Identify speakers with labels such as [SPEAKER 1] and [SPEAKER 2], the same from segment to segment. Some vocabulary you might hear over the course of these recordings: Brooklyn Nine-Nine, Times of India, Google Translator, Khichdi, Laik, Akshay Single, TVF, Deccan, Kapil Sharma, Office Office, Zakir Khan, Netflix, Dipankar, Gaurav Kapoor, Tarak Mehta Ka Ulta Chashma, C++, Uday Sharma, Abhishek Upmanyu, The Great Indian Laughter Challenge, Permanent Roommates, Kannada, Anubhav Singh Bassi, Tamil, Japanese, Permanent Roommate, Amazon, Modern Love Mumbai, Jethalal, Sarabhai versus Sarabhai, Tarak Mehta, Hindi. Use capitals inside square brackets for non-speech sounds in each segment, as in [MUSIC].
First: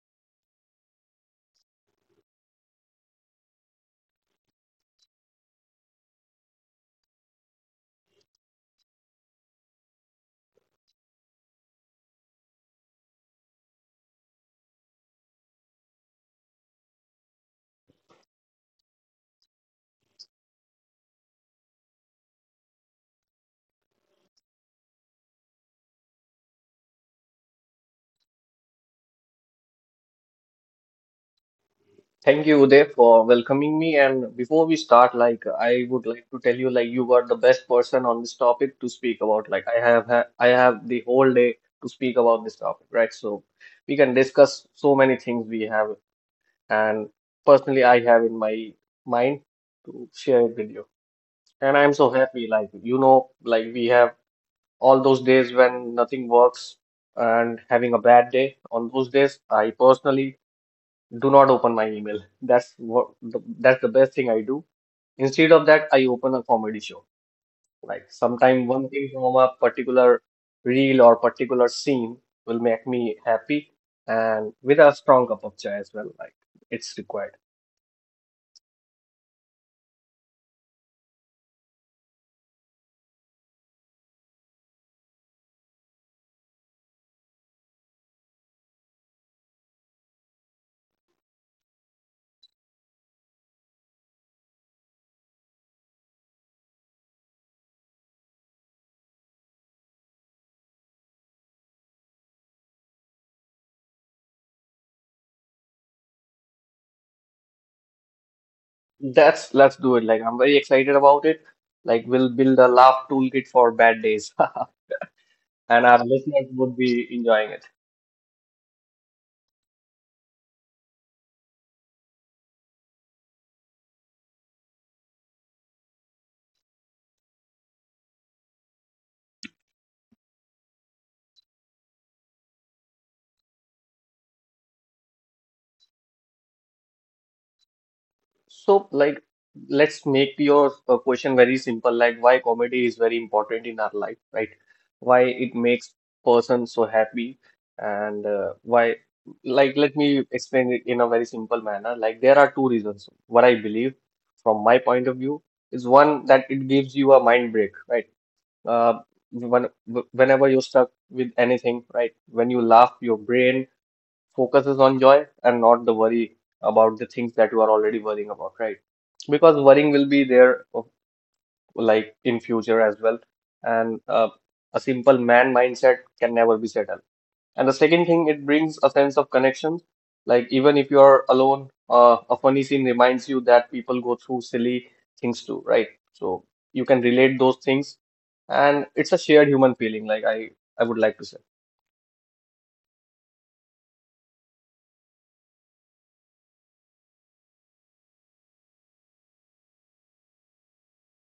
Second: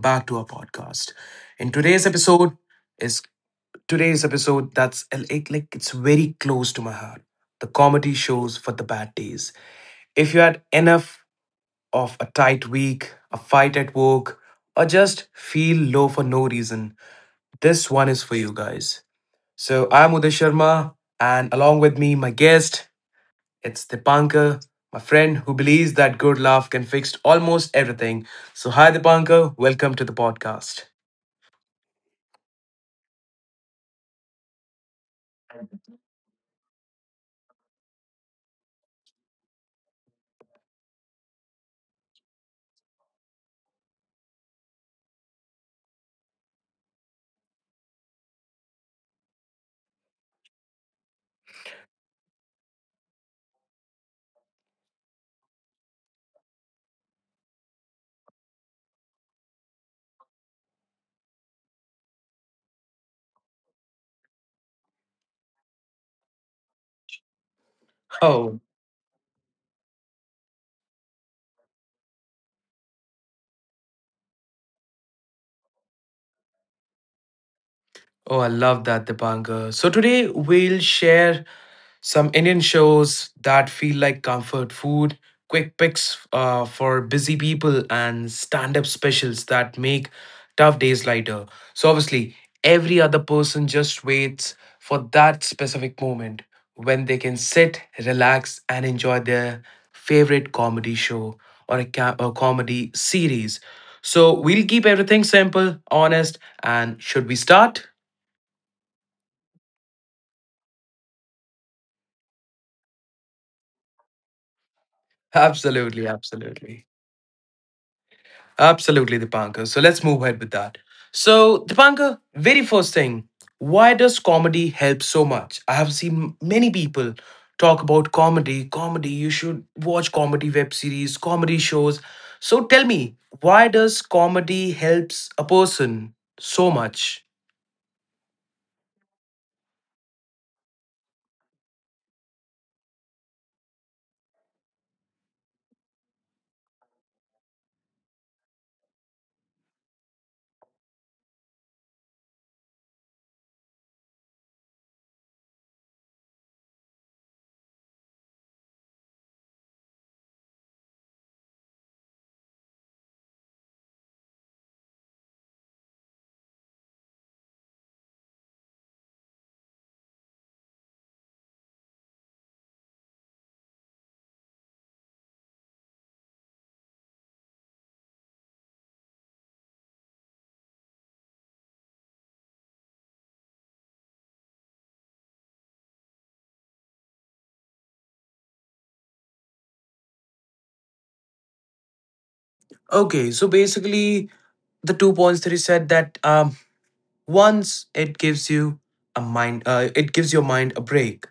[SPEAKER 1] back to our podcast. In today's episode is today's episode that's like it's very close to my heart. The comedy shows for the bad days. If you had enough of a tight week, a fight at work, or just feel low for no reason, this one is for you guys. So, I'm Uday Sharma, and along with me my guest it's Dipankar, my friend who believes that good laugh can fix almost everything. So, hi Dipankar, welcome to the podcast.
[SPEAKER 2] Thank you, Uday, for welcoming me. And before we start, I would like to tell you, like you are the best person on this topic to speak about. I have the whole day to speak about this topic, right? So we can discuss so many things we have, and personally, I have in my mind to share it with you. And I'm so happy, like we have all those days when nothing works and having a bad day. On those days, I personally do not open my email. That's the best thing I do. Instead of that, I open a comedy show. Like
[SPEAKER 1] Oh,
[SPEAKER 2] sometime one thing from a particular reel or particular scene will make me happy, and with a strong cup of chai as well. Like it's required.
[SPEAKER 1] Oh, I love that, Dipankar. So today we'll share some Indian shows that feel like comfort food, quick picks for busy people, and stand up specials that make tough days lighter. So, obviously, every other person just waits for that specific moment when they can sit, relax, and enjoy their favorite comedy show or a comedy series. So, we'll keep everything simple, honest, and should we start?
[SPEAKER 2] That's Let's do it. Like I'm very excited about it. Like we'll build a laugh toolkit for bad days, [LAUGHS] and
[SPEAKER 1] Absolutely,
[SPEAKER 2] our listeners would
[SPEAKER 1] absolutely.
[SPEAKER 2] be enjoying it.
[SPEAKER 1] Absolutely, Dipankar. So let's move ahead with that. So, Dipankar, very first thing, why does comedy help so much? I have seen many people talk about comedy, comedy, you should watch comedy web series, comedy shows. So tell me, why does comedy helps a person so much?
[SPEAKER 2] So, like, let's make your question very simple, like why comedy is very important in our life, right? Why it makes person so happy, and uh, why, like, let me explain it in a very simple manner. Like, there are two reasons. What I believe, from my point of view, is one that it gives you a mind break, right? Uh, when, Whenever you're stuck with anything, right? When you laugh, your brain focuses on joy and not the worry about the things that you are already worrying about, right? Because worrying will be there of- Like in future as well. And a simple man mindset can never be settled. And the second thing, it brings a sense of connection. Like even if you are alone, a funny scene reminds you that people go through silly things too, right? So you can relate those things, and it's a shared human feeling. Like I would like to say.
[SPEAKER 1] Okay, so basically the 2 points that you said, that once it gives you a mind it gives your mind a break.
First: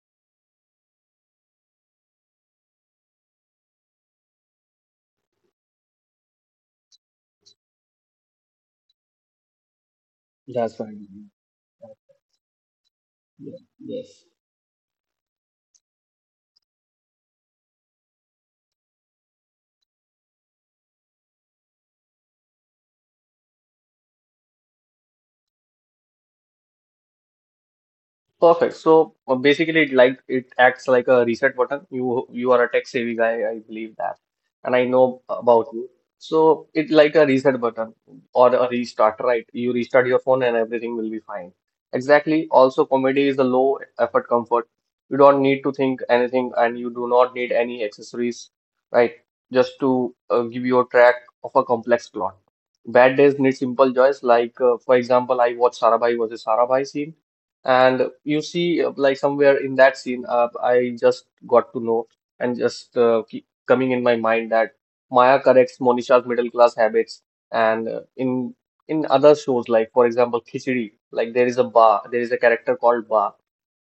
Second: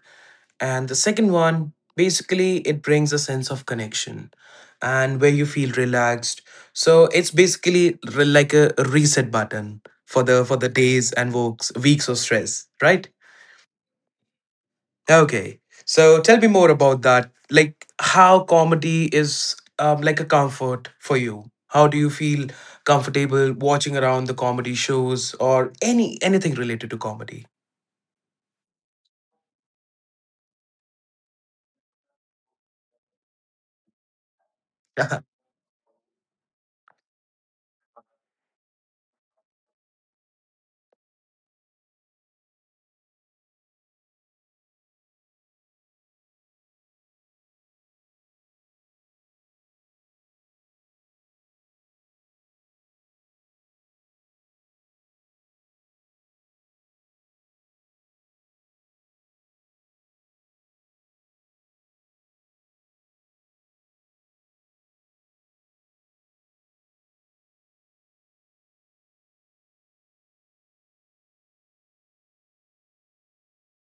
[SPEAKER 1] And the second one, basically, it brings a sense of connection and where you feel relaxed. So it's basically like a reset button for the
[SPEAKER 2] That's right.
[SPEAKER 1] days and weeks of stress, right?
[SPEAKER 2] Yeah. Yes.
[SPEAKER 1] Okay. So tell me more about that. Like, how comedy is like a comfort for you. How do you feel comfortable watching around the comedy shows or anything related to comedy?
[SPEAKER 2] Perfect. So basically, it acts like a reset button. You are a tech savvy guy, I believe that, and I know
[SPEAKER 1] [LAUGHS]
[SPEAKER 2] about you. So it like a reset button or a restart, right? You restart your phone and everything will be fine. Exactly. Also, comedy is a low effort comfort. You don't need to think anything, and you do not need any accessories, right? Just to give you a track of a complex plot. Bad days need simple joys, like for example, I watched Sarabhai versus Sarabhai scene and you see, like somewhere in that scene, I just got to know and just keep coming in my mind that Maya corrects Monisha's middle class habits. And in other shows, like for example, Khichdi, there is a character called Ba,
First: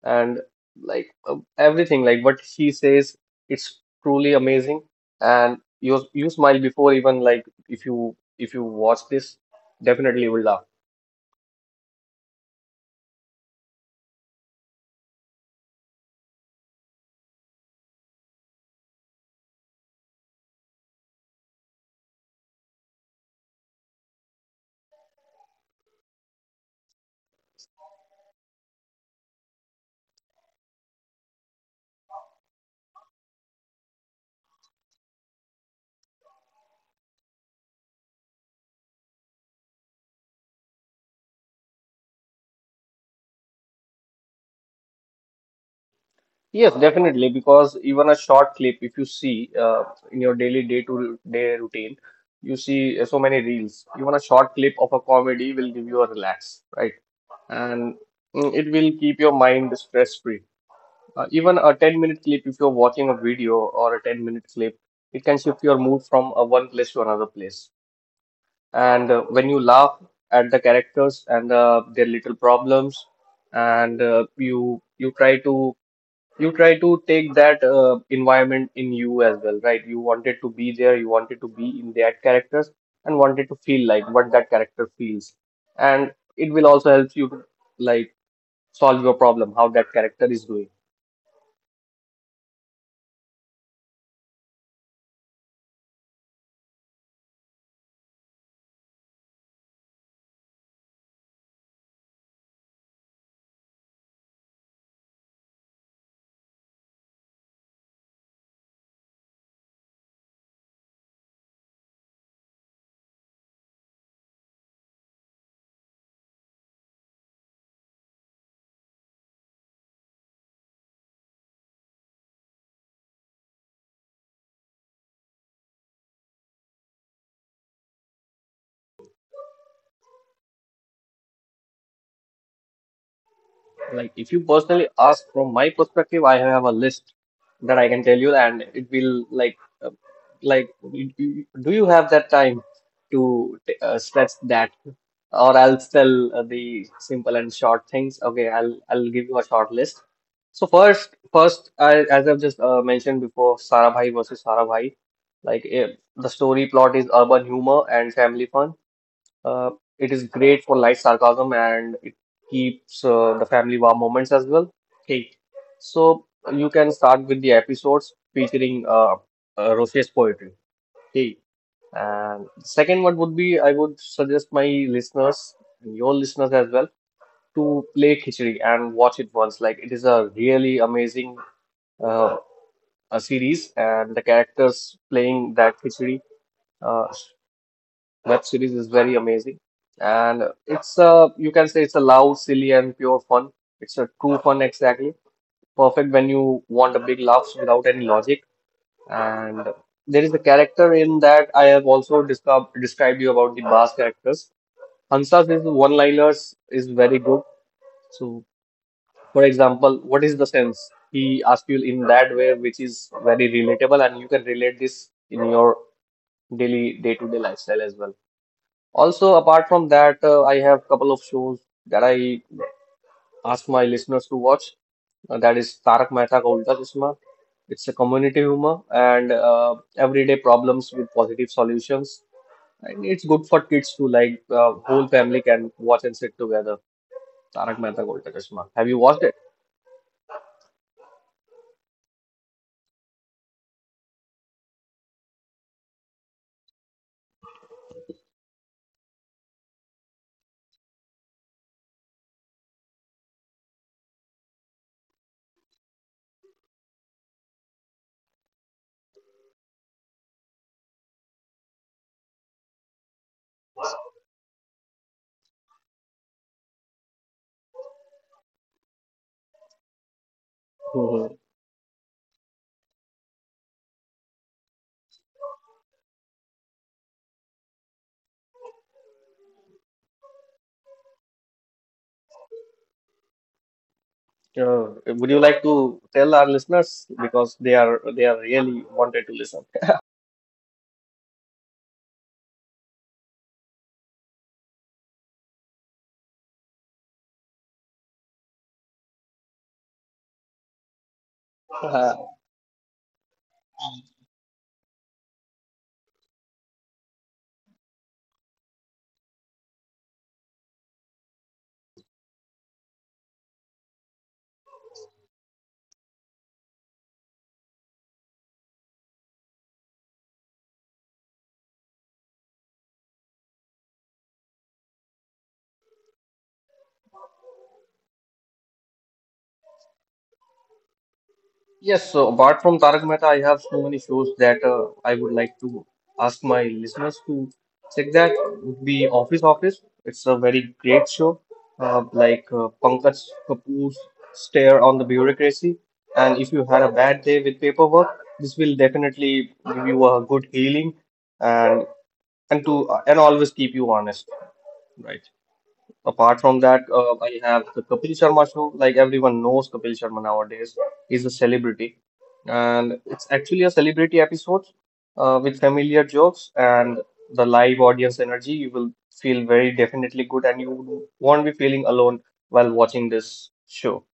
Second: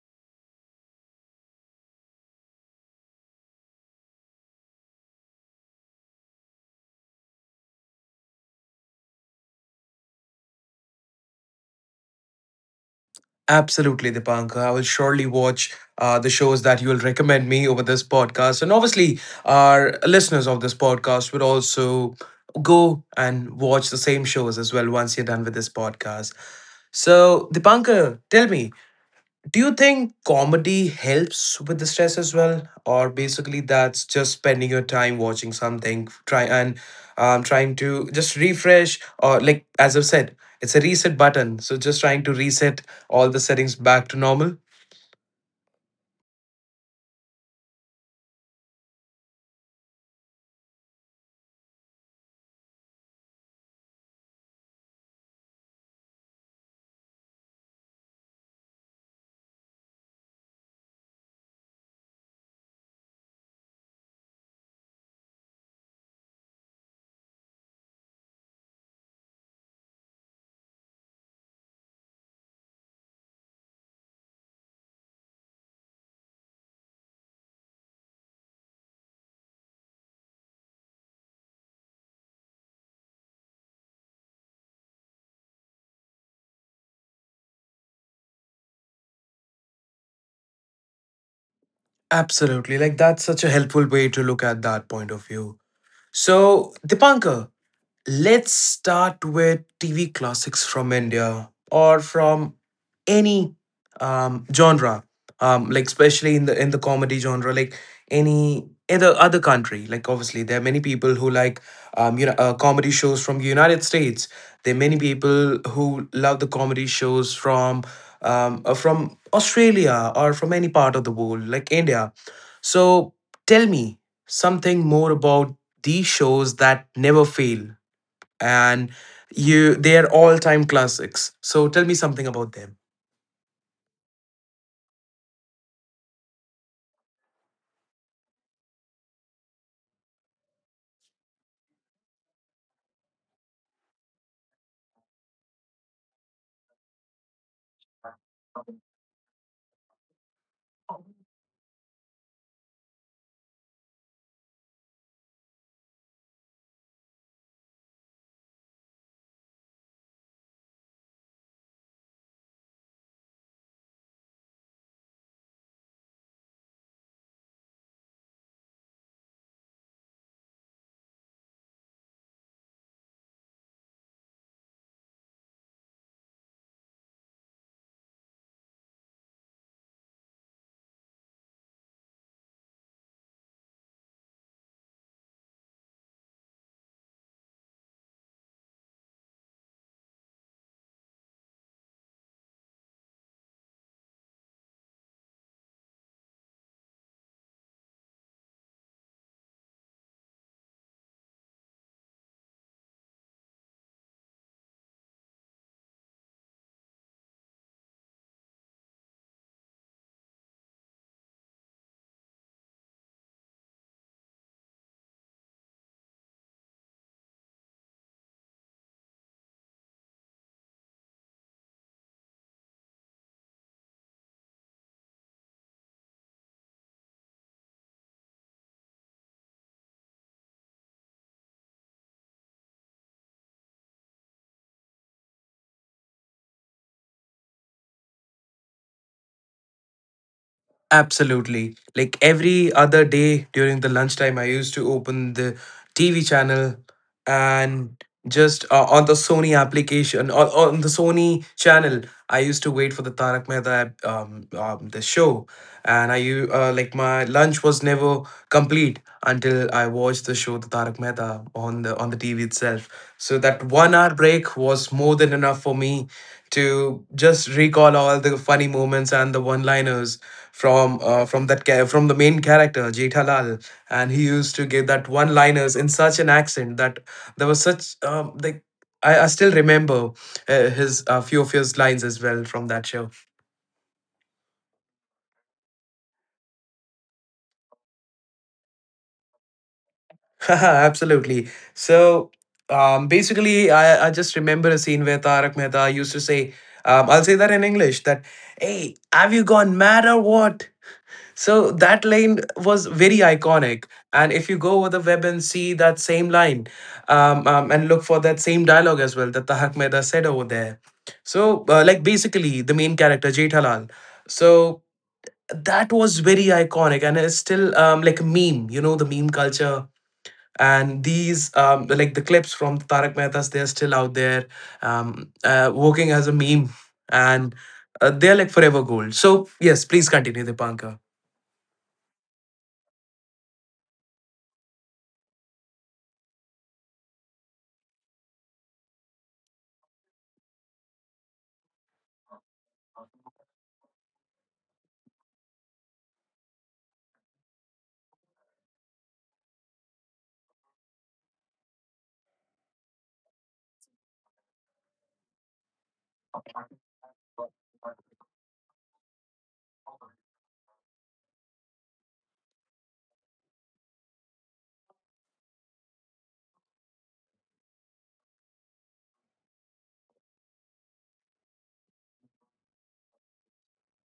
[SPEAKER 2] and like everything, like what she says, it's truly amazing. And you smile before even if you watch this, definitely you will laugh.
[SPEAKER 1] Absolutely, Dipanka. I will surely watch the shows that you will recommend me over this podcast. And obviously, our listeners of this podcast will also go and watch the same shows as well once you're done with this podcast. So, Dipanka, tell me, do you think comedy helps with the stress as well, or basically that's just spending your time watching something, trying to just refresh, or like as I've said, it's a reset button. So just trying to reset all the settings back to normal.
[SPEAKER 2] Yes, definitely. Because even a short clip, if you see in your daily day-to-day routine, you see so many reels. Even a short clip of a comedy will give you a relax, right? And it will keep your mind stress-free. Even a 10-minute clip, if you're watching a video or a 10-minute clip, it can shift your mood from one place to another place. And when you laugh at the characters and their little problems, and you try to take that environment in you as well, right? You wanted to be there, you wanted to be in that characters, and wanted to feel like what that character feels, and it will also help you to like solve your problem, how that character is doing.
[SPEAKER 1] Absolutely, like that's such a helpful way to look at that point of view. So Dipankar, let's start with TV classics from India or from any genre, like especially in the comedy genre, like any other country. Like obviously, there are many people who like comedy shows from United States. There are many people who love the comedy shows from Australia or from any part of the world, like India. So tell me something more about these shows that never fail and you they are all-time classics. So tell me something about them.
[SPEAKER 2] Like, if you personally ask from my perspective, I have a list that I can tell you, and it will like, you- you- do you have that time to stretch that? Or I'll tell the simple and short things. Okay, I'll give you a short list. So first, as I've just mentioned before, Sarabhai versus Sarabhai. Like, the story plot is urban humor and family fun. Uh, it is great for light sarcasm and it keeps the family warm moments as well. Okay, so you can start with the episodes featuring Rosier's poetry. Okay, and second one would be I would suggest my listeners and your listeners as well to play Khichdi and watch it once. Like it is a really amazing uh, a series, and the characters playing that Khichdi. Uh, web series is very amazing. And it's a, you can say it's a loud, silly, and pure fun. It's a true fun, exactly. Perfect when you want a big laughs without any logic. And there is a character in that I have also described you about the Bas characters. Hansa's his one-liners is very good. So, for example, what is the sense? He asks you in that way, which is very relatable, and you can relate this in your daily day-to-day lifestyle as well. Also, apart from that, I have couple of shows that I ask my listeners to watch. That is Tarak Mehta Ka Ulta Chashma. It's a community humor and everyday problems with positive solutions. And it's good for kids to like whole family can watch and sit together. Tarak Mehta Ka Ulta Chashma. Have you watched it?
[SPEAKER 1] Absolutely. Like every other day during the lunchtime, I used to open the TV channel and just on the Sony application, on the Sony channel, I used to wait for the Tarak Mehta the show, and like my lunch was never complete until I watched the show the Tarak Mehta on the TV itself. So that 1 hour break was more than enough for me to just recall all the funny moments and the one liners from
[SPEAKER 2] Mhm.
[SPEAKER 1] from the main character Jethalal, and he used to give that one liners in such an accent that there was such like I still remember his few of his lines as well from that show.
[SPEAKER 2] Uh, would you like to tell our listeners because they are really wanted to listen?
[SPEAKER 1] [LAUGHS] Absolutely. So basically, I just remember a scene where Tarak Mehta used to say, I'll say that in English that, hey, have you gone mad or what? So that
[SPEAKER 2] [LAUGHS]
[SPEAKER 1] line was very iconic. And if you go over the web and see that same line and look for that same dialogue as well that Tahak Mehta said over there. So, like, basically, the main character, Jethalal. So that was very iconic and it's still like a meme, you know, the meme culture. And these, like the clips from Tarak Mehta's, they're still out there working as a meme. And they're like forever gold. So, yes, please continue, Dipankar.
[SPEAKER 2] Yes, so apart from Tarak Mehta, I have so many shows that I would like to ask my listeners to check that would be Office Office. It's a very great show, Pankaj Kapoor's stare on the bureaucracy. And if you had a bad day with paperwork, this will definitely give you a good healing and and always keep you honest, right? Apart from that, I have the Kapil Sharma show. Like everyone knows Kapil Sharma nowadays. He's a celebrity. And it's actually a celebrity episode with familiar jokes and the live audience energy. You will feel very definitely good and you won't be feeling alone while watching this show.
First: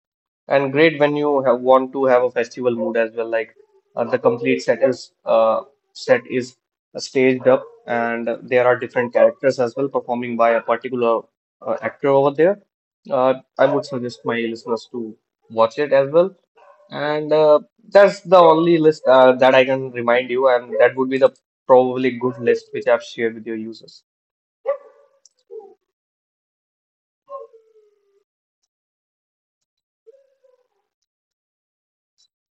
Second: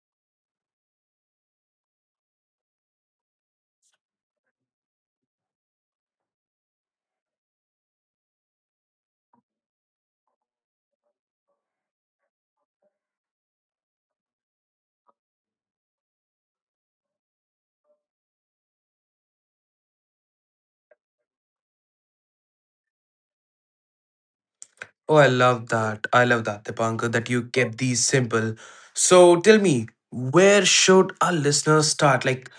[SPEAKER 2] And great when you have, want to have a festival mood as well. Like the complete set is staged up, and there are different characters as well performing by a particular actor over there. I would suggest my listeners to watch it as well. And that's the only list that I can remind you, and that would be the probably good list which I've shared with your users.
[SPEAKER 1] Oh, I love that. I love that, Dipankar, that you kept these simple. So tell me, where should our listeners start? Like,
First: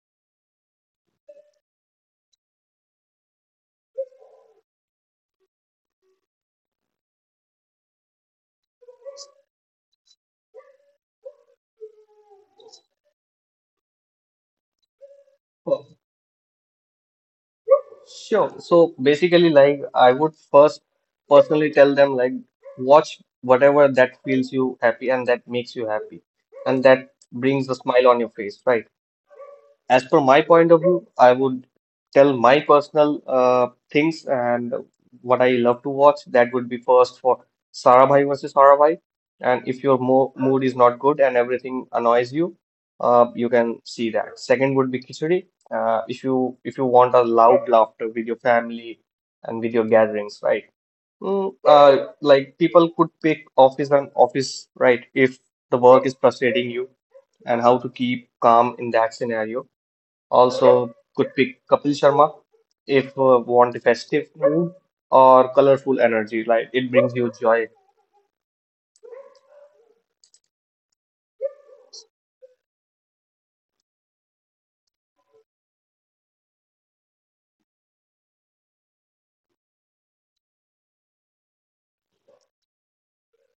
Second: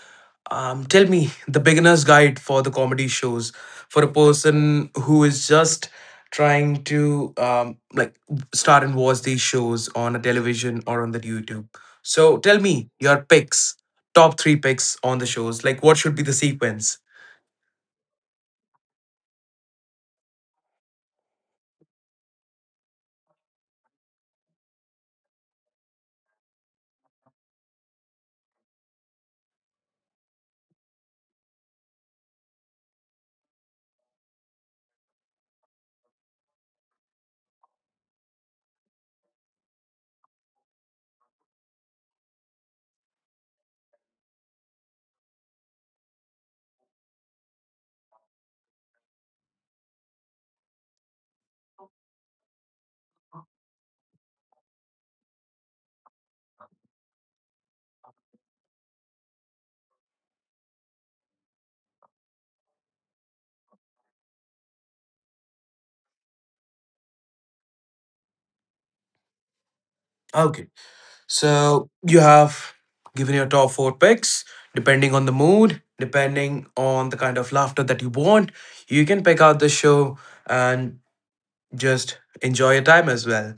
[SPEAKER 1] tell me the beginner's guide for the comedy shows for a person who is just trying to start and watch these shows on a television or on the YouTube. So tell me your picks, top three picks on the shows. Like, what should be the sequence?
[SPEAKER 2] Sure. So basically, like I would first personally tell them like watch whatever that feels you happy and that makes you happy and that brings a smile on your face, right? As per my point of view, I would tell my personal things and what I love to watch. That would be first for Sarabhai versus Sarabhai. And if your mo mood is not good and everything annoys you, you can see that. Second would be Khichdi. If you want a loud laughter with your family and with your gatherings, right? Like people could pick office and office, right? If the work is frustrating you and how to keep calm in that scenario. Also, could pick Kapil Sharma if want the festive mood or colorful energy. Like it brings you joy.
[SPEAKER 1] So you have given your top four picks. Depending on the mood, depending on the kind of laughter that you want, you can pick out the show and just enjoy your time as well.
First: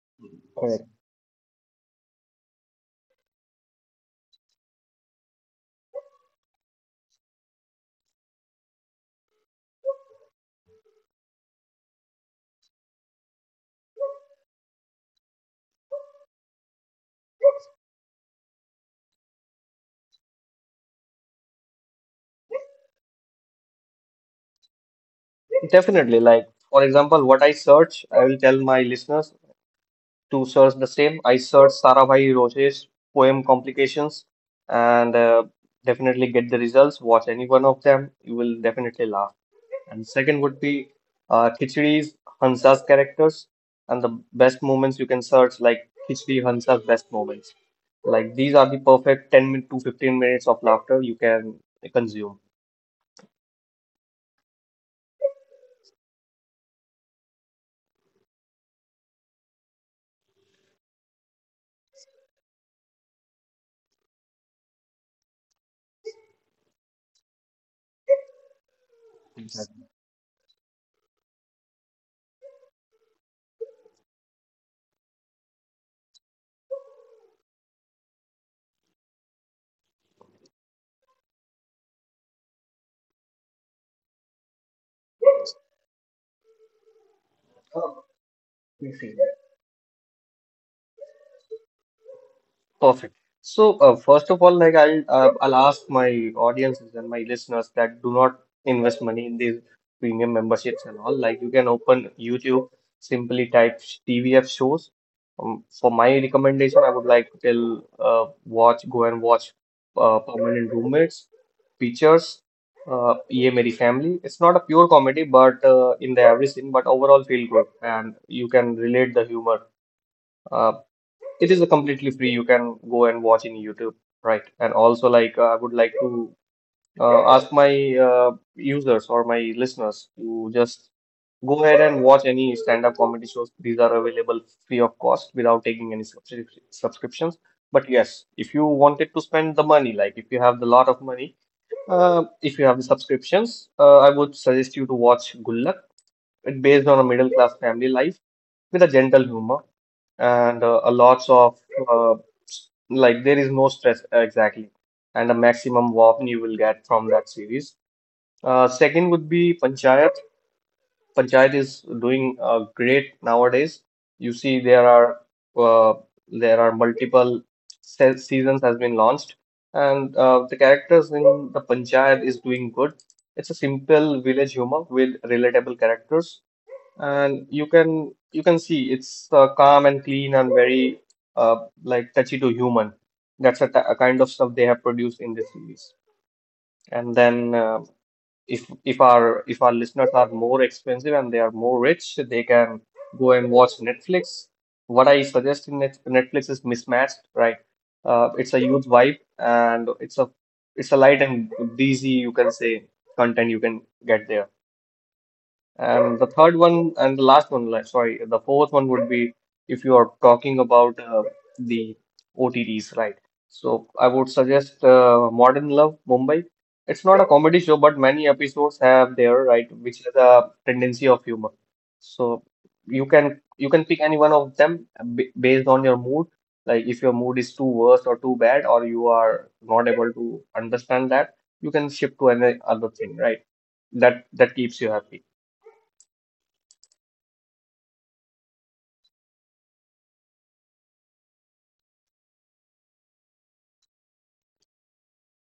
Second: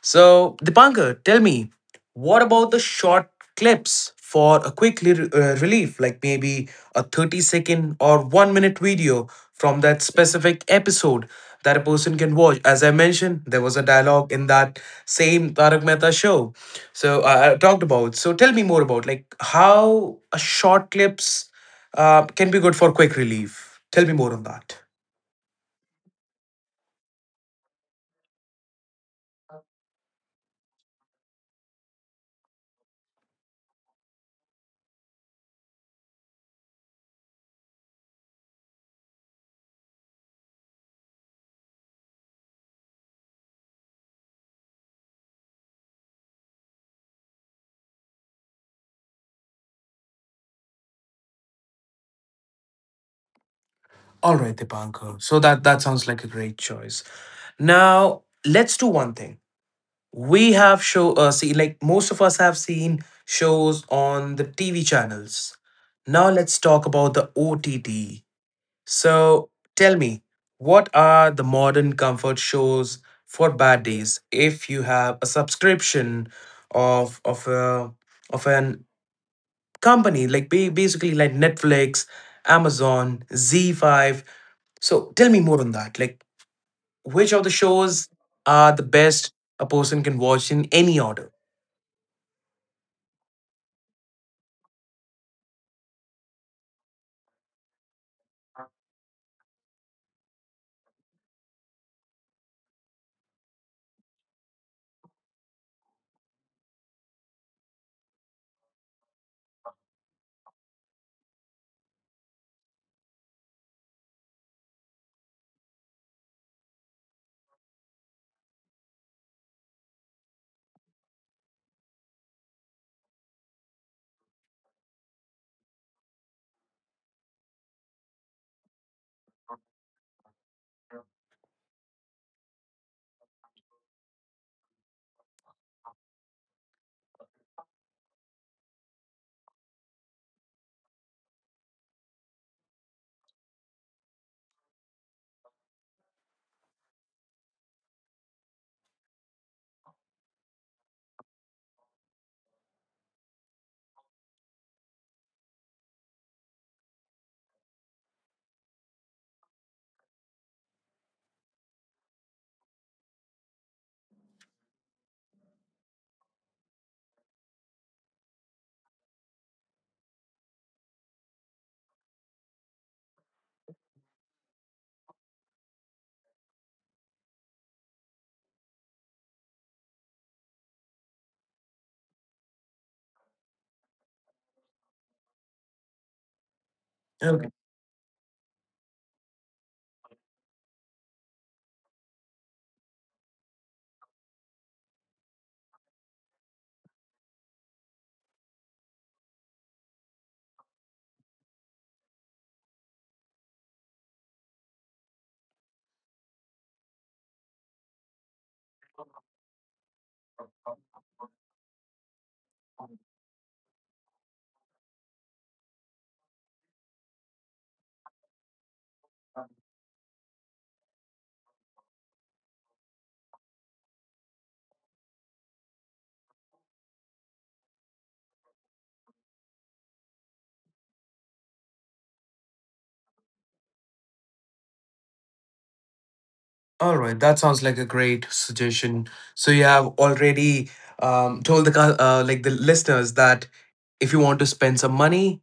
[SPEAKER 1] So,
[SPEAKER 2] Correct.
[SPEAKER 1] Dipankar, tell me, what about the short clips for a quick relief, like maybe a 30 second or 1 minute video from that specific episode that a person can watch? As I mentioned, there was a dialogue in that same Tarak Mehta show. So, I talked about. So, tell me more about like how a short clips can be good for quick relief. Tell me more on that.
[SPEAKER 2] Definitely. Like for example, what I search, I will tell my listeners to search the same. I search Sarabhai Roche's poem Complications, and definitely get the results. Watch any one of them. You will definitely laugh. And second would be Khichdi's Hansa's characters and the best moments you can search like Khichdi Hansa's best moments. Like these are the perfect 10 min- to 15 minutes of laughter you can consume.
[SPEAKER 1] All right, Dipankar. So that sounds like a great choice. Now let's do one thing. We have show see like most of us have seen shows on the TV channels. Now let's talk about the OTT. So
[SPEAKER 2] Yes.
[SPEAKER 1] tell me, what are the modern comfort shows for bad days? If you have a subscription of of a of an company like basically like Netflix, Amazon, Z5. So tell me more on that. Like which of the
[SPEAKER 2] Oh,
[SPEAKER 1] shows are the
[SPEAKER 2] I see.
[SPEAKER 1] best a person can watch in any order?
[SPEAKER 2] Perfect. So, first of all, I'll ask my audiences and my listeners that do not invest money in these premium memberships and all. Like you can open YouTube, simply type TVF shows. For my recommendation, I would like to tell watch go and watch Permanent Roommates, Features, Ye Meri Family. It's not a pure comedy, but in the average scene, but overall feel good and you can relate the humor. Uh, it is a completely free. You can go and watch in YouTube, right? And also, like, I would like to ask my users or my listeners to just go ahead and watch any stand-up comedy shows. These are available free of cost without taking any subscriptions. But yes, if you wanted to spend the money, like if you have the lot of money, if you have the subscriptions, I would suggest you to watch Gullak. It's based on a middle-class family life with a gentle humor and a lots of uh, like there is no stress exactly, and the maximum warmth you will get from that series. Second would be panchayat. Panchayat is doing great nowadays. You see, uh, there are multiple se seasons has been launched, and the characters in the panchayat is doing good. It's a simple village humor with relatable characters, and you can see it's calm and clean and very like touchy to human. That's a, t a kind of stuff they have produced in this series. And then
[SPEAKER 1] Okay.
[SPEAKER 2] if our listeners are more expensive and they are more rich, they can go and watch Netflix. What I suggest in Netflix is Mismatched, right? It's a huge vibe, and it's a light and breezy, you can say, content you can get there. And the third one and the last one, like, sorry, the fourth one would be if you are talking about the OTTs, right? So I would suggest Modern Love Mumbai. It's not a comedy show, but many episodes have there, right, which is a tendency of humor. So you can pick any one of them b based on your mood. Like if your mood is too worse or too bad, or you are not able to understand that, you can shift to any other thing, right? That keeps you happy.
[SPEAKER 1] All right. That sounds like a great suggestion. So you have already like the listeners that if you want to spend some money,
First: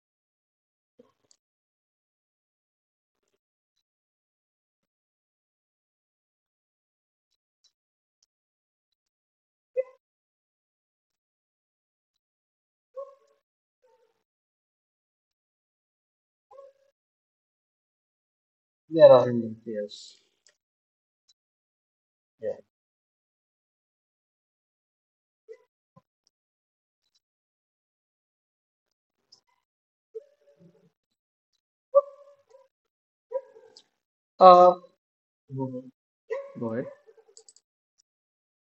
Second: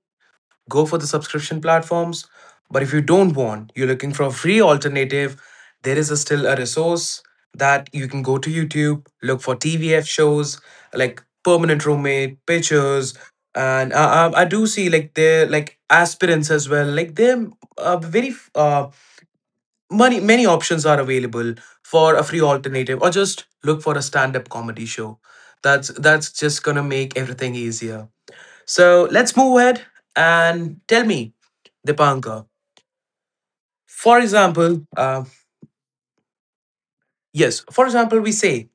[SPEAKER 1] go for the subscription platforms. But if you don't want, you're looking for a free alternative, there is a still a resource that you can go to YouTube, look for TVF shows like Permanent Roommate, Pictures, and I do see like they like aspirants as well. Like there are very uh,
[SPEAKER 2] There are, yes.
[SPEAKER 1] many options are available for a free
[SPEAKER 2] Yeah.
[SPEAKER 1] alternative, or just look for a stand up comedy show. That's just gonna make everything easier. So let's move ahead and tell me, Dipankar. For
[SPEAKER 2] Uh,
[SPEAKER 1] example,
[SPEAKER 2] Mhm. Go ahead.
[SPEAKER 1] yes, for example, we say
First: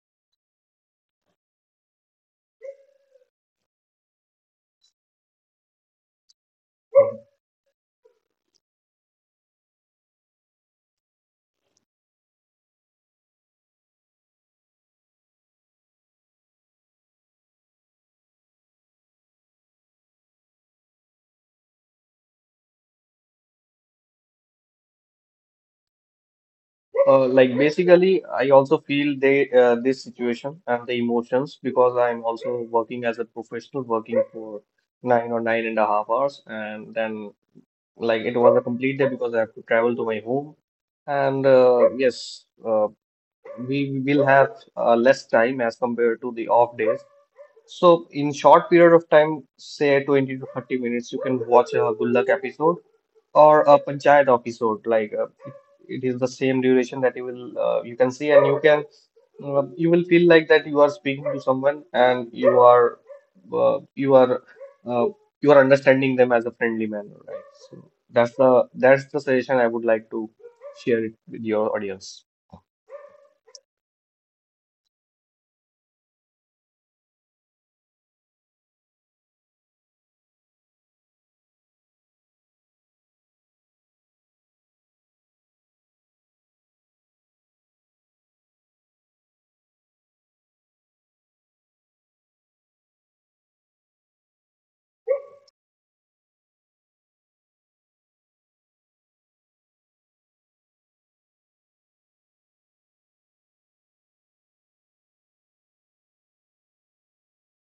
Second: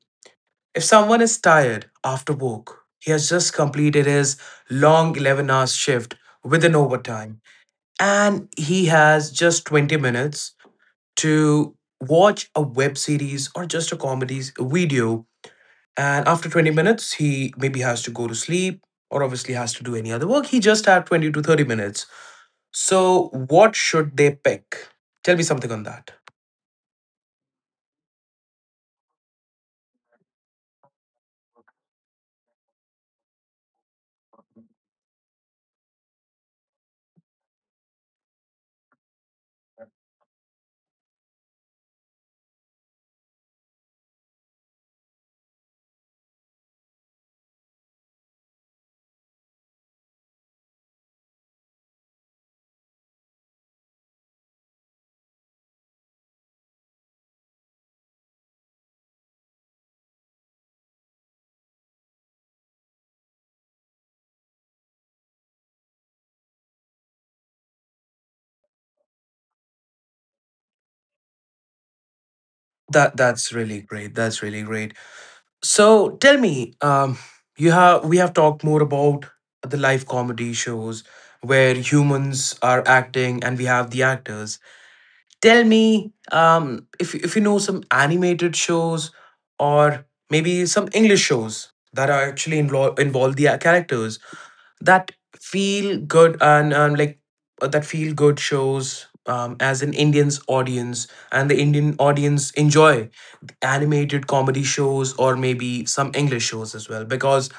[SPEAKER 1] if someone is tired after work, he has just completed his long 11 hours shift with an overtime, and he has just 20 minutes to watch a web series or just a comedy video. And after 20 minutes, he maybe has to go to sleep or obviously has to do any other work. He just had 20 to 30 minutes. So, what should they pick? Tell me something on that.
[SPEAKER 2] Like basically, I also feel they this situation and the emotions because I'm also working as a professional, working for nine or nine and a half hours, and then like it was a complete day because I have to travel to my home, and yes, we will have less time as compared to the off days. So in short period of time, say 20 to 30 minutes, you can watch a good episode or a panchayat episode. Like it is the same duration that you will you can see, and you can you will feel like that you are speaking to someone, and you are uh, you are uh, you are understanding them as a friendly manner, right? So that's the suggestion I would like to share it with your audience.
[SPEAKER 1] That's really great. That's really great. So, tell me, you have we have talked more about the live comedy shows where humans are acting and we have the actors. Tell me, if you know some animated shows or maybe some English shows that are actually involve the characters. That feel good and that feel good shows as an Indian's audience and the Indian audience enjoy animated comedy shows or maybe some English shows as well because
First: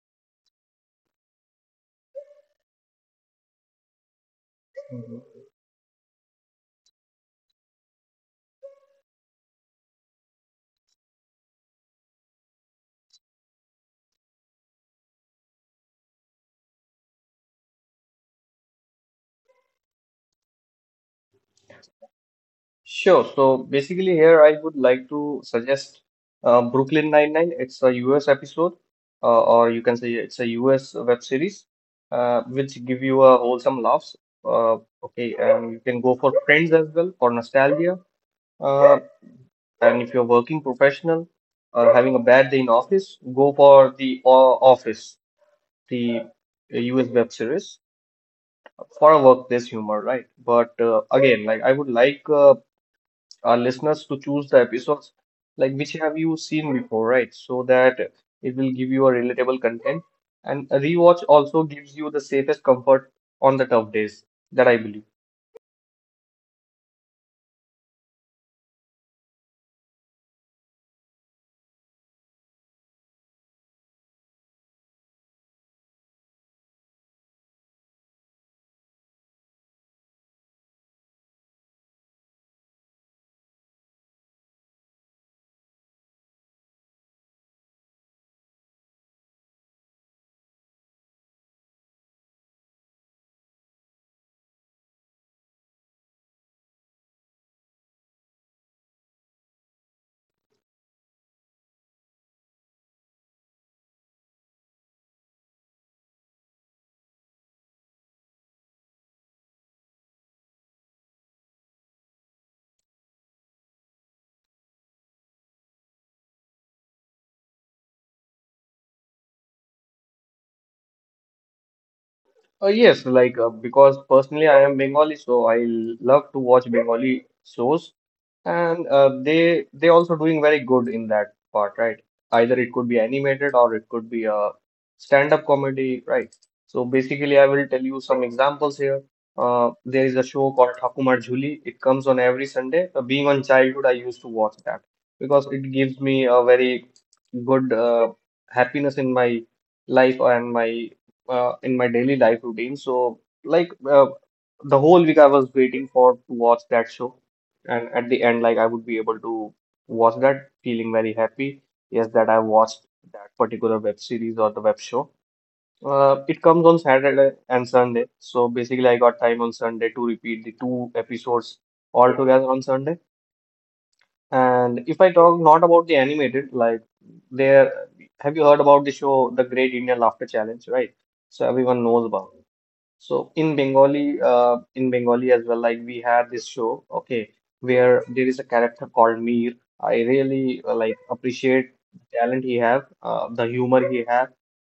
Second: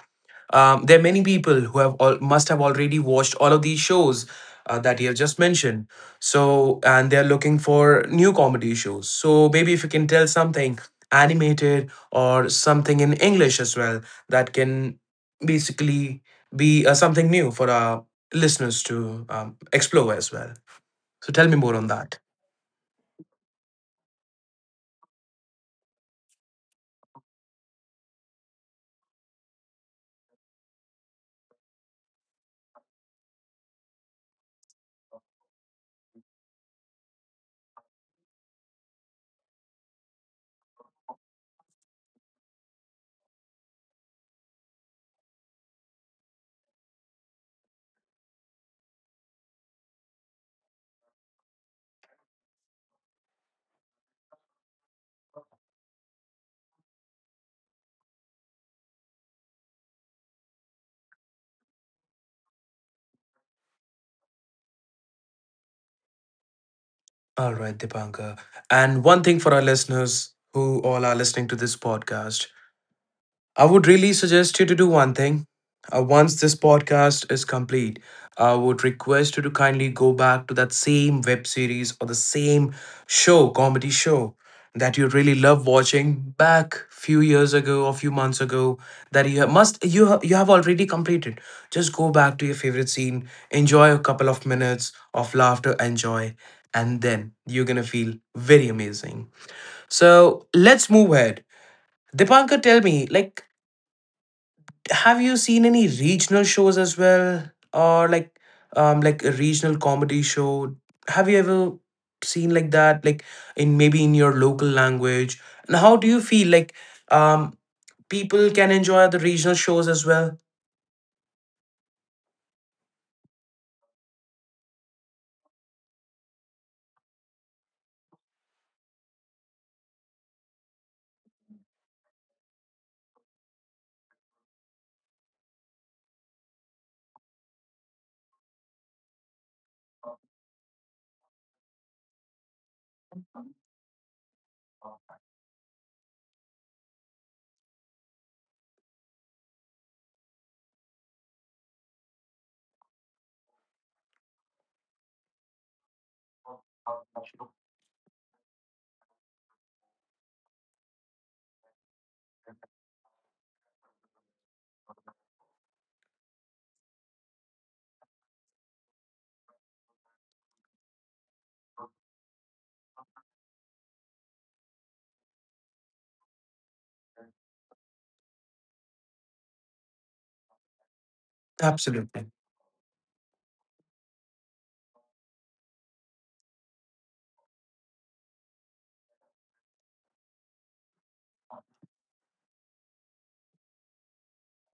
[SPEAKER 1] there are many people who must have already watched all of these shows that you have just mentioned. So, and they're looking for new comedy shows. So, maybe if you can tell something animated or something in English as well that can basically be something new for our listeners to explore as well. So tell me more on that.
[SPEAKER 2] Sure. So basically, here I would like to suggest Brooklyn Nine-Nine. It's a US episode, or you can say it's a US web series, which give you a wholesome laughs. Uh, okay, and you can go for Friends as well for nostalgia. Uh, and if you're working professional or having a bad day in office, go for the Office, the US web series for a workplace humor, right? But again, like I would like our listeners to choose the episodes like which have you seen before, right? So that it will give you a relatable content. And a rewatch also gives you the safest comfort on the tough days, that I believe.
[SPEAKER 1] All right, Dipanka. And one thing for our listeners who all are listening to this podcast, I would really suggest you to do one thing. Once this podcast is complete, I would request you to kindly go back to that same web series or the same show, comedy show, that you really love watching back few years ago or few months ago, that you have, must you have already completed. Just go back to your favorite scene, enjoy a couple of minutes of laughter and joy, and then you're gonna feel very amazing. So let's move ahead. Dipankar, tell me, like, have you seen any regional shows as well, or like a regional comedy show? Have you ever seen like that, like in maybe in your local language? And how do you feel like um people can enjoy the regional shows as well?
[SPEAKER 2] Yes, like because personally I am Bengali, so I love to watch Bengali shows. And they also doing very good in that part, right? Either it could be animated or it could be a stand-up comedy, right? So basically, I will tell you some examples here. There is a show called Thakumar Jhuli. It comes on every Sunday. Being on childhood, I used to watch that because it gives me a very good happiness in my life and my in my daily life routine. So like the whole week, I was waiting for to watch that show, and at the end, like I would be able to watch that feeling very happy, yes, that I watched that particular web series or the web show. It comes on Saturday and Sunday, so basically I got time on Sunday to repeat the 2 episodes all together on Sunday. And if I talk not about the animated, like, there, have you heard about the show The Great Indian Laughter Challenge, right? So everyone knows
[SPEAKER 1] Absolutely.
[SPEAKER 2] about. So in Bengali as well, like we had this show, okay, where there is a character called Mir. I really like appreciate the talent he have, the humor he have,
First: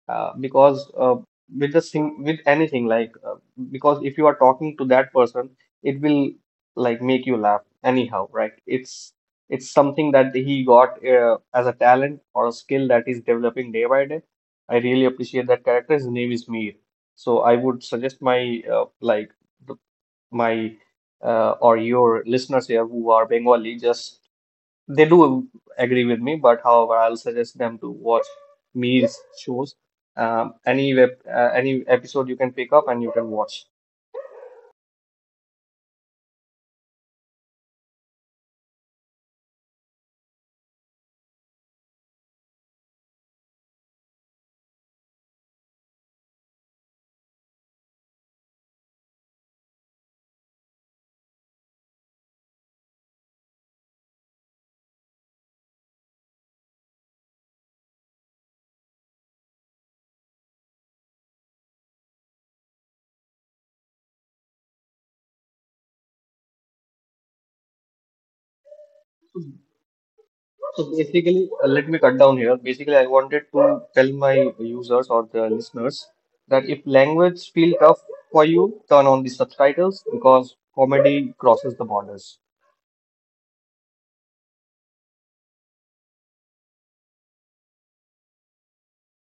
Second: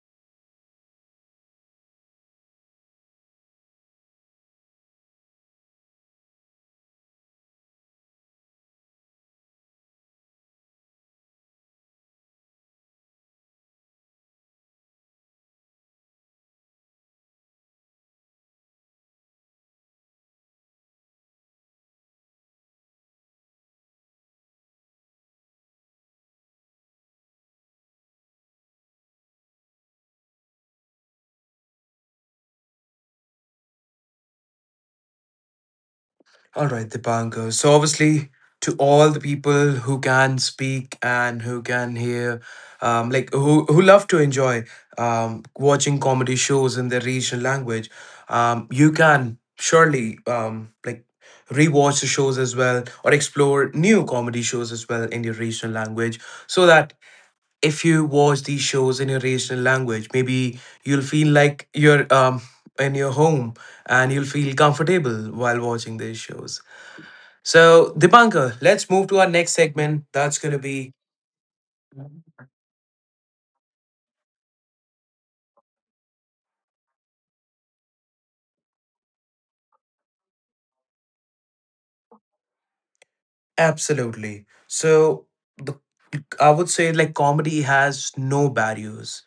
[SPEAKER 2] because with the sing with anything, like because if you are talking to that person, it will like make you laugh anyhow, right? It's something that he got as a talent or a skill that he's developing day by day. I really appreciate that character. His name is Mir. So I would suggest my like the, my or your listeners here who are Bengali, just they do agree with me, but however, I'll suggest them to watch Mir's shows. Any web, any episode you can pick up and you can watch.
[SPEAKER 1] All right, Dipankar. So, obviously, to all the people who can speak and who can hear, like who love to enjoy watching comedy shows in their regional language, you can surely like rewatch the shows as well or explore new comedy shows as well in your regional language, so that if you watch these shows in your regional language, maybe you'll feel like you're in your home and you'll feel comfortable while watching these shows. So, Dipankar, let's move to our next segment. That's going to
[SPEAKER 2] So
[SPEAKER 1] be
[SPEAKER 2] basically, let me cut down here. Basically, I wanted to tell my users or the listeners that if language feel tough for you, turn on the subtitles because comedy crosses the borders.
[SPEAKER 1] absolutely. So, the I would say like comedy has no barriers.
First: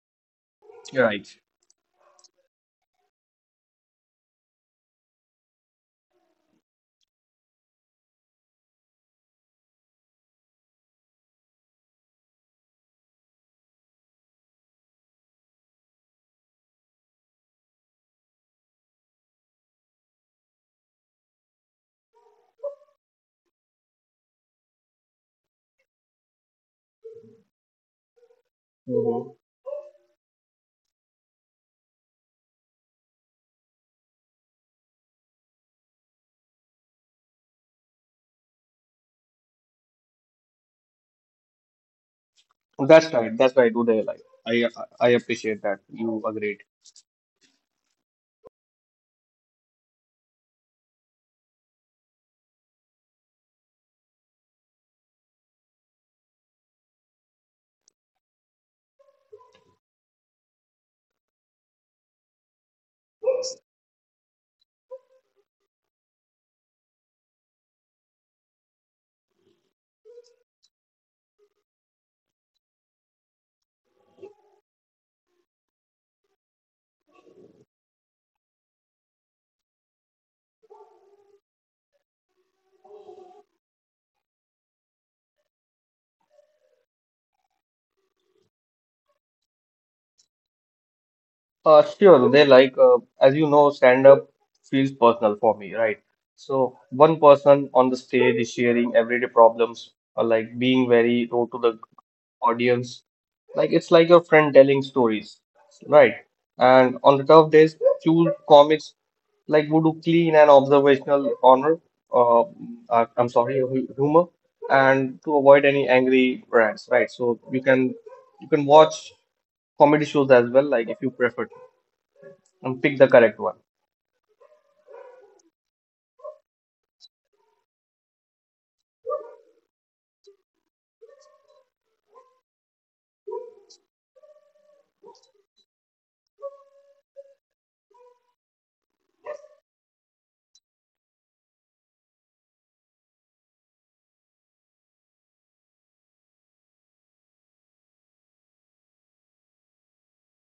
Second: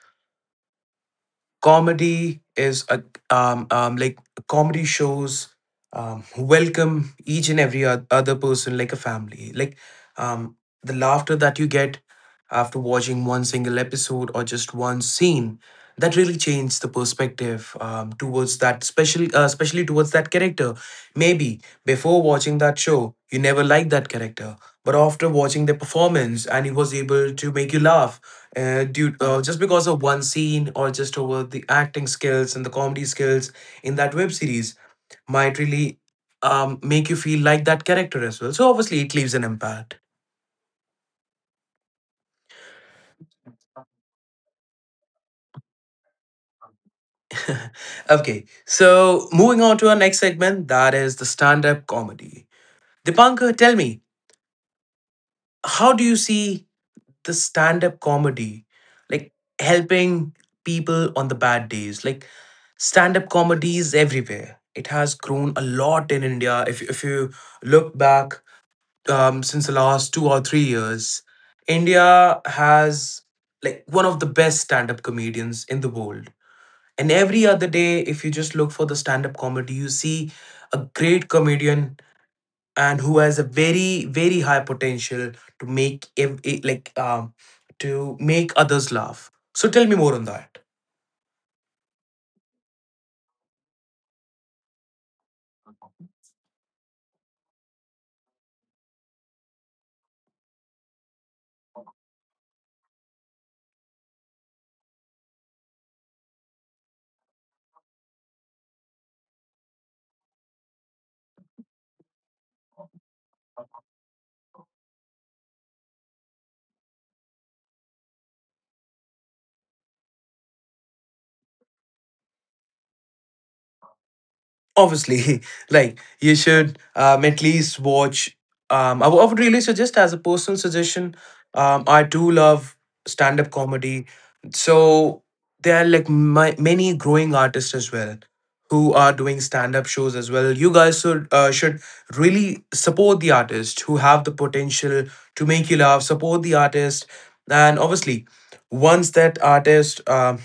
[SPEAKER 2] You're right.
[SPEAKER 1] Comedy is a like comedy shows welcome each and every other person like a family like um the laughter that you get after watching one single episode or just one scene that really changed the perspective towards that special, especially towards that character. Maybe before watching that show you never liked that character, but after watching the performance and he was able to make you laugh due just because of one scene or just over the acting skills and the comedy skills in that web series might really make you feel like that character as well. So obviously, it leaves an impact.
[SPEAKER 2] That's right. That's right. Do they like? I I appreciate that you agreed.
[SPEAKER 1] [LAUGHS] Okay, so moving on to our next segment, that is the stand-up comedy. Dipankar, tell me, how do you see the stand up comedy, like helping people on the bad days. Like stand up comedy is everywhere. It has grown a lot in India. If you look back since the last 2 or 3 years, India has like one of the best stand up comedians in the world. And every other day, if you just look for the stand up comedy, you see a great comedian and who has a very very high potential to make like to make others laugh. So tell me more on that.
[SPEAKER 2] Sure. They like, as you know, stand up feels personal for me, right? So one person on the stage is sharing everyday problems, like being very raw to the audience. Like it's like your friend telling stories, right? And on the tough days, choose comics like would voodoo clean and observational honor. Uh, I'm sorry, humor, and to avoid any angry rants, right? So you can watch comedy shows as well, like if you prefer, and pick the correct one.
[SPEAKER 1] Obviously, [LAUGHS] like you should at least watch I would really suggest as a personal suggestion. I do love stand-up comedy. So there are like many growing artists as well who are doing stand-up shows as well. You guys should should really support the artist who have the potential to make you laugh. Support the artist, and obviously, once that artist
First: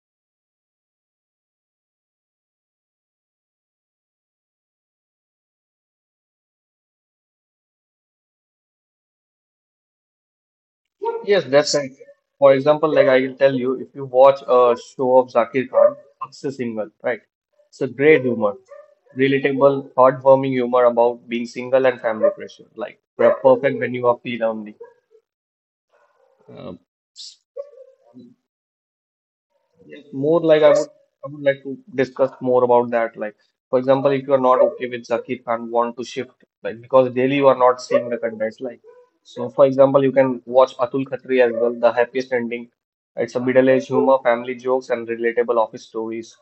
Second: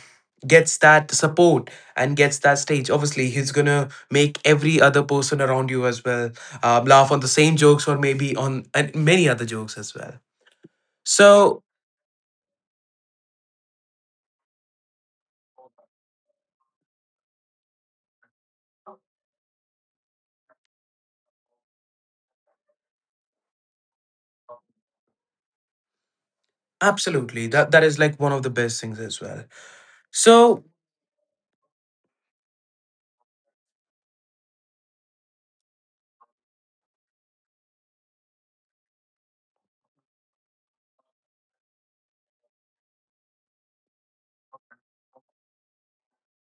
[SPEAKER 1] gets that support and gets that stage, obviously he's gonna make every other person around you as well laugh on the same jokes or maybe on and many other jokes as well.
[SPEAKER 2] Yes,
[SPEAKER 1] So
[SPEAKER 2] that's right. For example, like I can tell you, if you watch a show of Zakir Khan, Akshay Single, right? It's a great humor, relatable, heartwarming humor about being single and family pressure, like perfect when you are feel lonely.
[SPEAKER 1] absolutely that is like one of the best things as well.
[SPEAKER 2] Yes, more
[SPEAKER 1] So
[SPEAKER 2] like I would, I would like to discuss more about that. Like, for example, if you are not okay with Zakir Khan, want to shift, like because daily you are not seeing the contest. Like, so for example, you can watch Atul Khatri as well. The happiest ending. It's a middle-aged humor, family jokes, and relatable office stories.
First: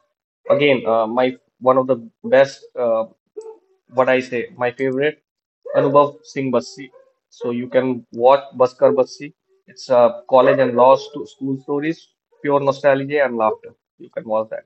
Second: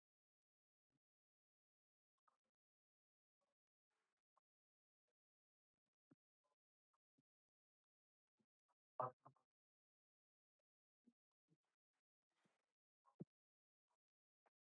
[SPEAKER 2] Again, my one of the best what I say, my favorite, Anubhav Singh Bassi. So you can watch Baskar Bassi. It's a college and law school stories, pure nostalgia and laughter. You can watch that.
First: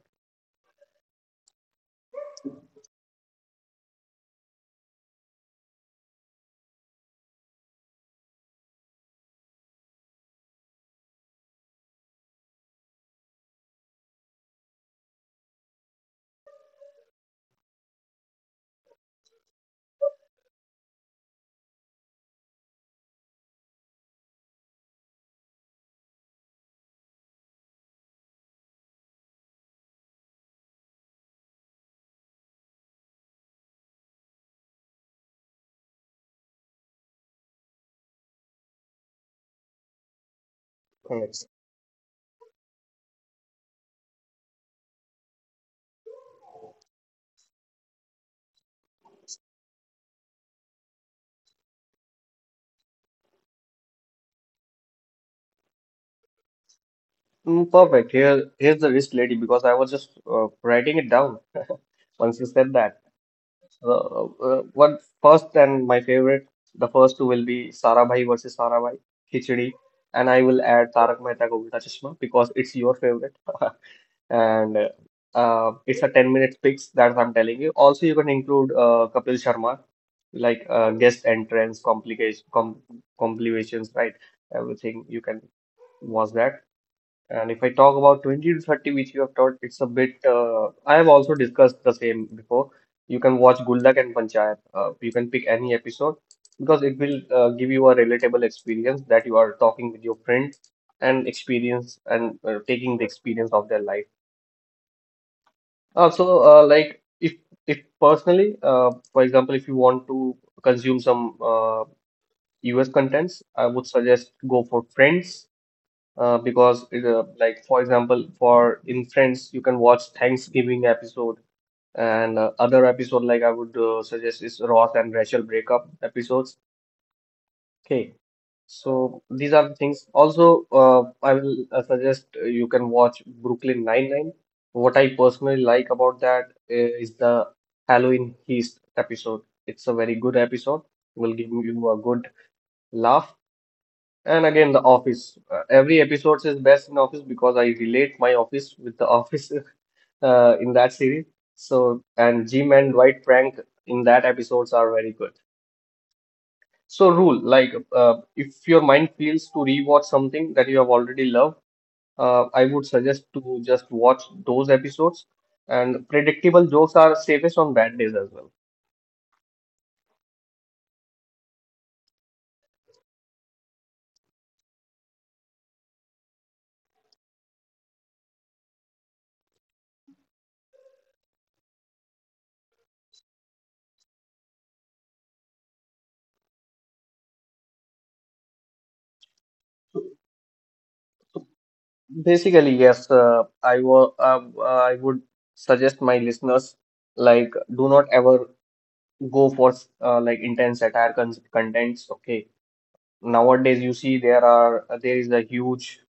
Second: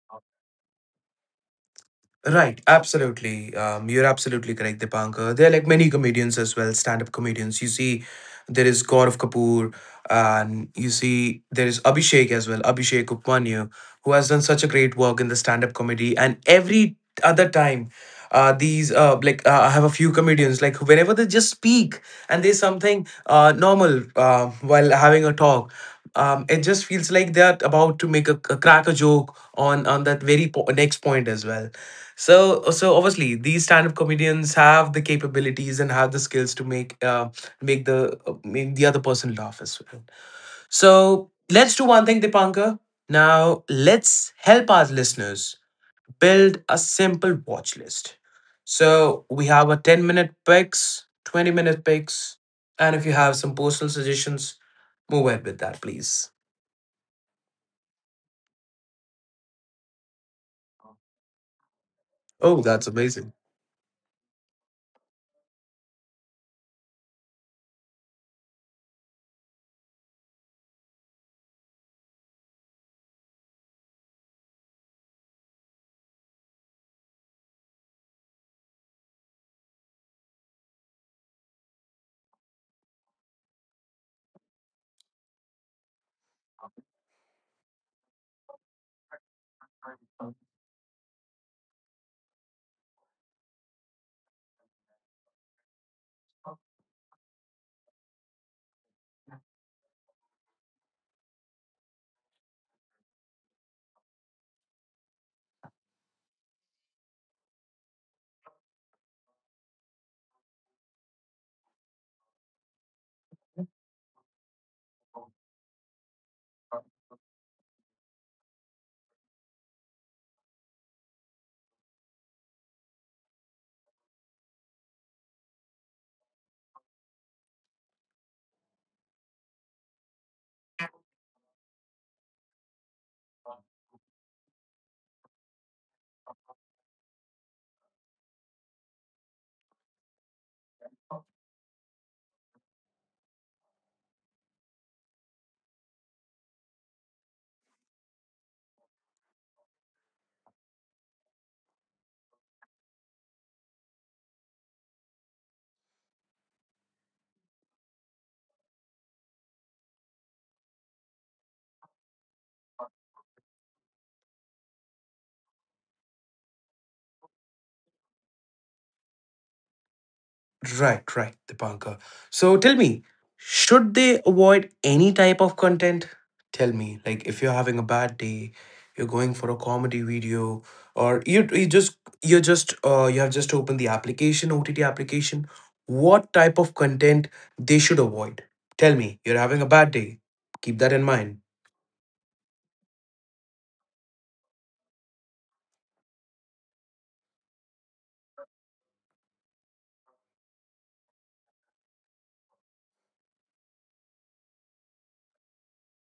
[SPEAKER 1] right, absolutely. You're absolutely correct, Dipankar. There are like many comedians as well, stand-up comedians. You see, there is Gaurav Kapoor, and you see there is Abhishek as well, Abhishek Upmanyu, who has done such a great work in the stand-up comedy. And every other time, these like I have a few comedians like whenever they just speak and there's something normal while having a talk. It just feels like they're about to make a crack a joke on that very next point as well. So, so obviously, these stand-up comedians have the capabilities and have the skills to make the other person laugh as well. So,
[SPEAKER 2] Correct.
[SPEAKER 1] let's do one thing, Dipankar. Now, let's help our listeners build a simple watch list. So, we have a 10-minute picks, 20-minute picks, and if you have some personal suggestions, move ahead with that, please.
[SPEAKER 2] Mm, perfect. Here, here's the wrist lady because I was just writing it down once you
[SPEAKER 1] Oh,
[SPEAKER 2] said
[SPEAKER 1] that's
[SPEAKER 2] that.
[SPEAKER 1] amazing.
[SPEAKER 2] Uh, One first and my favorite, the first two will be Sarabhai versus Sarabhai, Khichdi, and I will add Tarak Mehta Ka Ulta Chashma because it's your favorite. [LAUGHS] And it's a 10-minute fix that I'm telling you. Also, you can include Kapil Sharma, like guest entrance, complications, right? Everything you can watch that. And if I talk about 20 to 30, which you have taught, it's a bit. I have also discussed the same before. You can watch Guldak and Panchayat. You can pick any episode because it will give you a relatable experience that you are talking with your friend and experience and taking the experience of their life. Also, like if personally, for example, if you want to consume some US contents, I would suggest go for Friends because it, like for example, for in Friends you can watch Thanksgiving episode, and other episode like I would suggest is Ross and Rachel breakup episodes. Okay, so these are the things. Also, I will suggest you can watch Brooklyn Nine-Nine. What I personally like about that is the Halloween Heist episode. It's a very good episode. Will give you a good laugh. And again, The Office. Every episode is best in Office because I relate my office with The Office [LAUGHS] in that series. So, and Jim and Dwight Frank in that episodes are very good. So rule, like if your mind feels to rewatch something that you have already loved, I would suggest to just watch those episodes. And predictable jokes are safest on bad days as well.
[SPEAKER 1] Right, right, Dipankar. So tell me, should they avoid any type of content? Tell me, like if you're having a bad day, you're going for a comedy video, or you have just opened the application, OTT application, what type of content they should avoid? Tell me, you're having a bad day. Keep that in mind.
[SPEAKER 2] Basically, yes, I would suggest my listeners like do not ever go for like intense satire contents. Okay, nowadays you see there is a huge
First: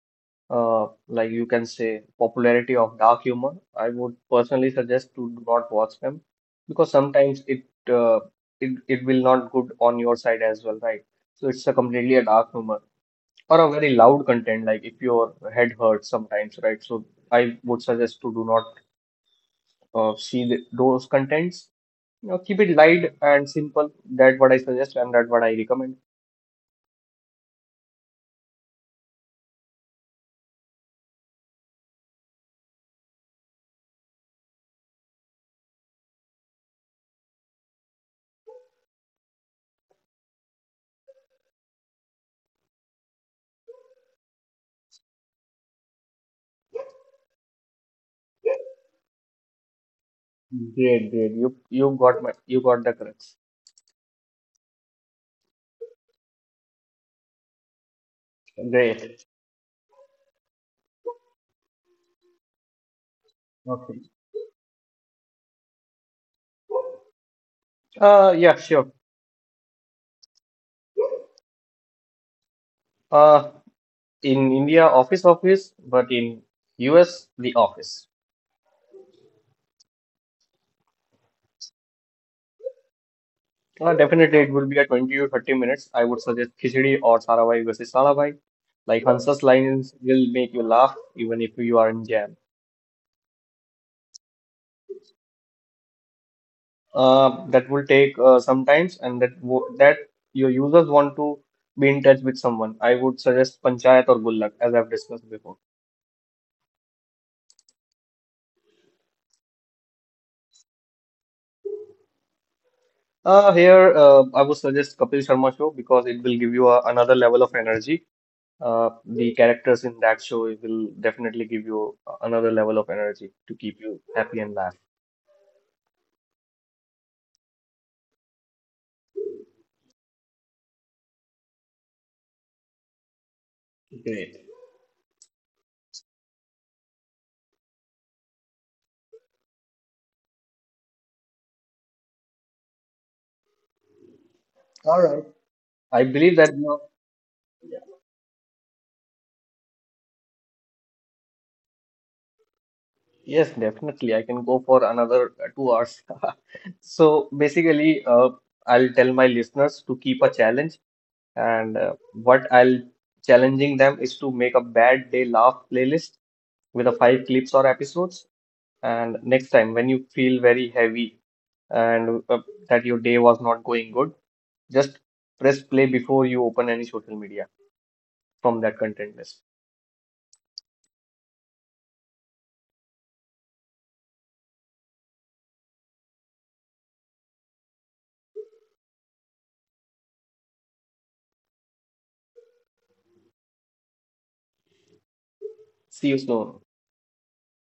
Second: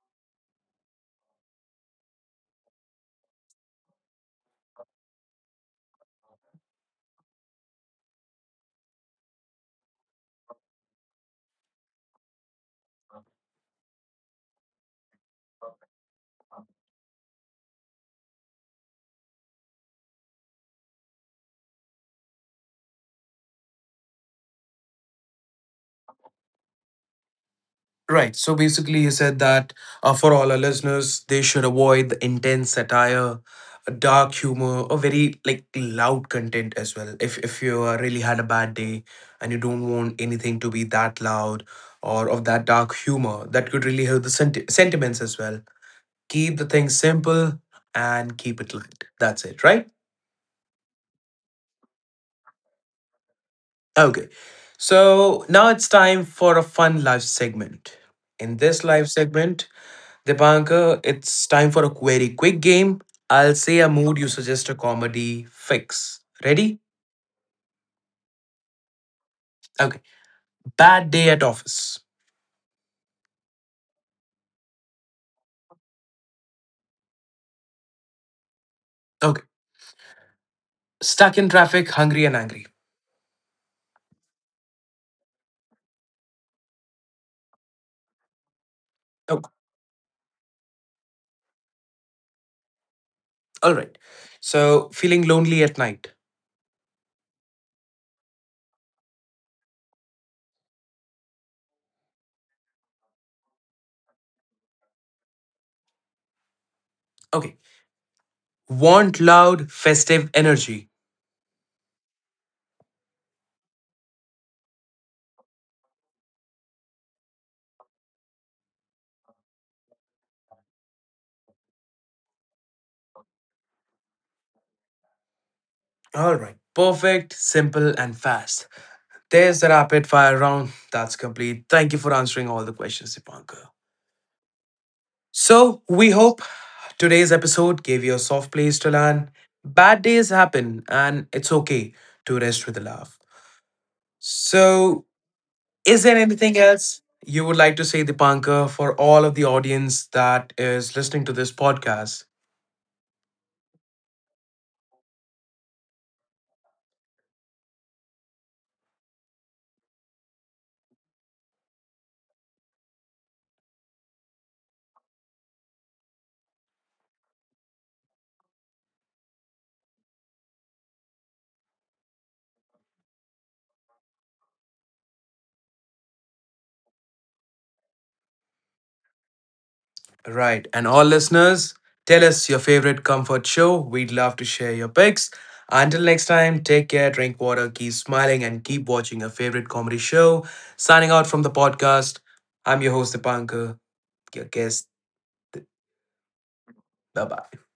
[SPEAKER 2] like you can say, popularity of dark humor. I would personally suggest to do not watch them because sometimes uh, it will not good on your side as well, right? So it's a completely a dark humor or a very loud content, like if your head hurts sometimes, right? So I would suggest to do not see the, those contents. You know, keep it light and simple. That what I suggest and that what I recommend.
[SPEAKER 1] Right. So basically, you said that for all our listeners, they should avoid the intense satire, dark humor, or very like loud content as well. If you really had a bad day and you don't want anything to be that loud or of that dark humor, that could really hurt the sentiments as well. Keep the thing simple and keep it light. That's it, right?
[SPEAKER 2] Great, great. You got my, you got the crux.
[SPEAKER 1] Okay. So now it's time for a fun live segment. In this live
[SPEAKER 2] Great.
[SPEAKER 1] segment, Dipankar, it's time for a query quick game. I'll say a
[SPEAKER 2] Okay.
[SPEAKER 1] mood, you suggest a comedy fix. Ready?
[SPEAKER 2] Yeah, sure.
[SPEAKER 1] Okay. Bad day at office.
[SPEAKER 2] Uh, in India, office office, but in US, the office.
[SPEAKER 1] Okay. Stuck in traffic, hungry and angry.
[SPEAKER 2] Definitely, it will be a 20 to 30 minutes. I would suggest khichdi or sarabhai versus sarabhai. Like
[SPEAKER 1] Oh,
[SPEAKER 2] Hansa's lines will make you laugh even if you are in jam.
[SPEAKER 1] all right. So, feeling lonely at night.
[SPEAKER 2] That will take some times, and that your users want to be in touch with someone. I would suggest Panchayat or Gullak, as I've discussed before.
[SPEAKER 1] Okay. Want loud, festive energy.
[SPEAKER 2] Here, I would suggest Kapil Sharma show because it will give you a, another level of energy. The characters in that show will definitely give you another level of energy to keep you happy and laugh.
[SPEAKER 1] All right. Perfect, simple, and fast. There's the rapid fire round. That's complete. Thank you for answering all the questions, Dipankar.
[SPEAKER 2] Great.
[SPEAKER 1] So, we hope today's episode gave you a soft place to land. Bad days happen, and it's okay to rest with a laugh.
[SPEAKER 2] All
[SPEAKER 1] So,
[SPEAKER 2] right.
[SPEAKER 1] is
[SPEAKER 2] I
[SPEAKER 1] there
[SPEAKER 2] believe that
[SPEAKER 1] anything
[SPEAKER 2] you know,
[SPEAKER 1] else you would like to say, Dipanka, for all of the audience that is listening to this podcast?
[SPEAKER 2] yes, definitely I can go for another 2 hours. [LAUGHS] So basically, I'll tell my listeners to keep a challenge, and what I'll challenging them is to make a bad day laugh playlist with a 5 clips or episodes. And next time, when you feel very heavy and that your day was not going good, just press play before you open any social media from that content list.
[SPEAKER 1] Right. And all listeners, tell us your favorite comfort show. We'd love to share your picks. Until next time, take care, drink water, keep smiling, and keep watching your favorite comedy show. Signing out from the podcast, I'm your host, Dipankar, your guest.
[SPEAKER 2] See you soon.
[SPEAKER 1] Bye bye.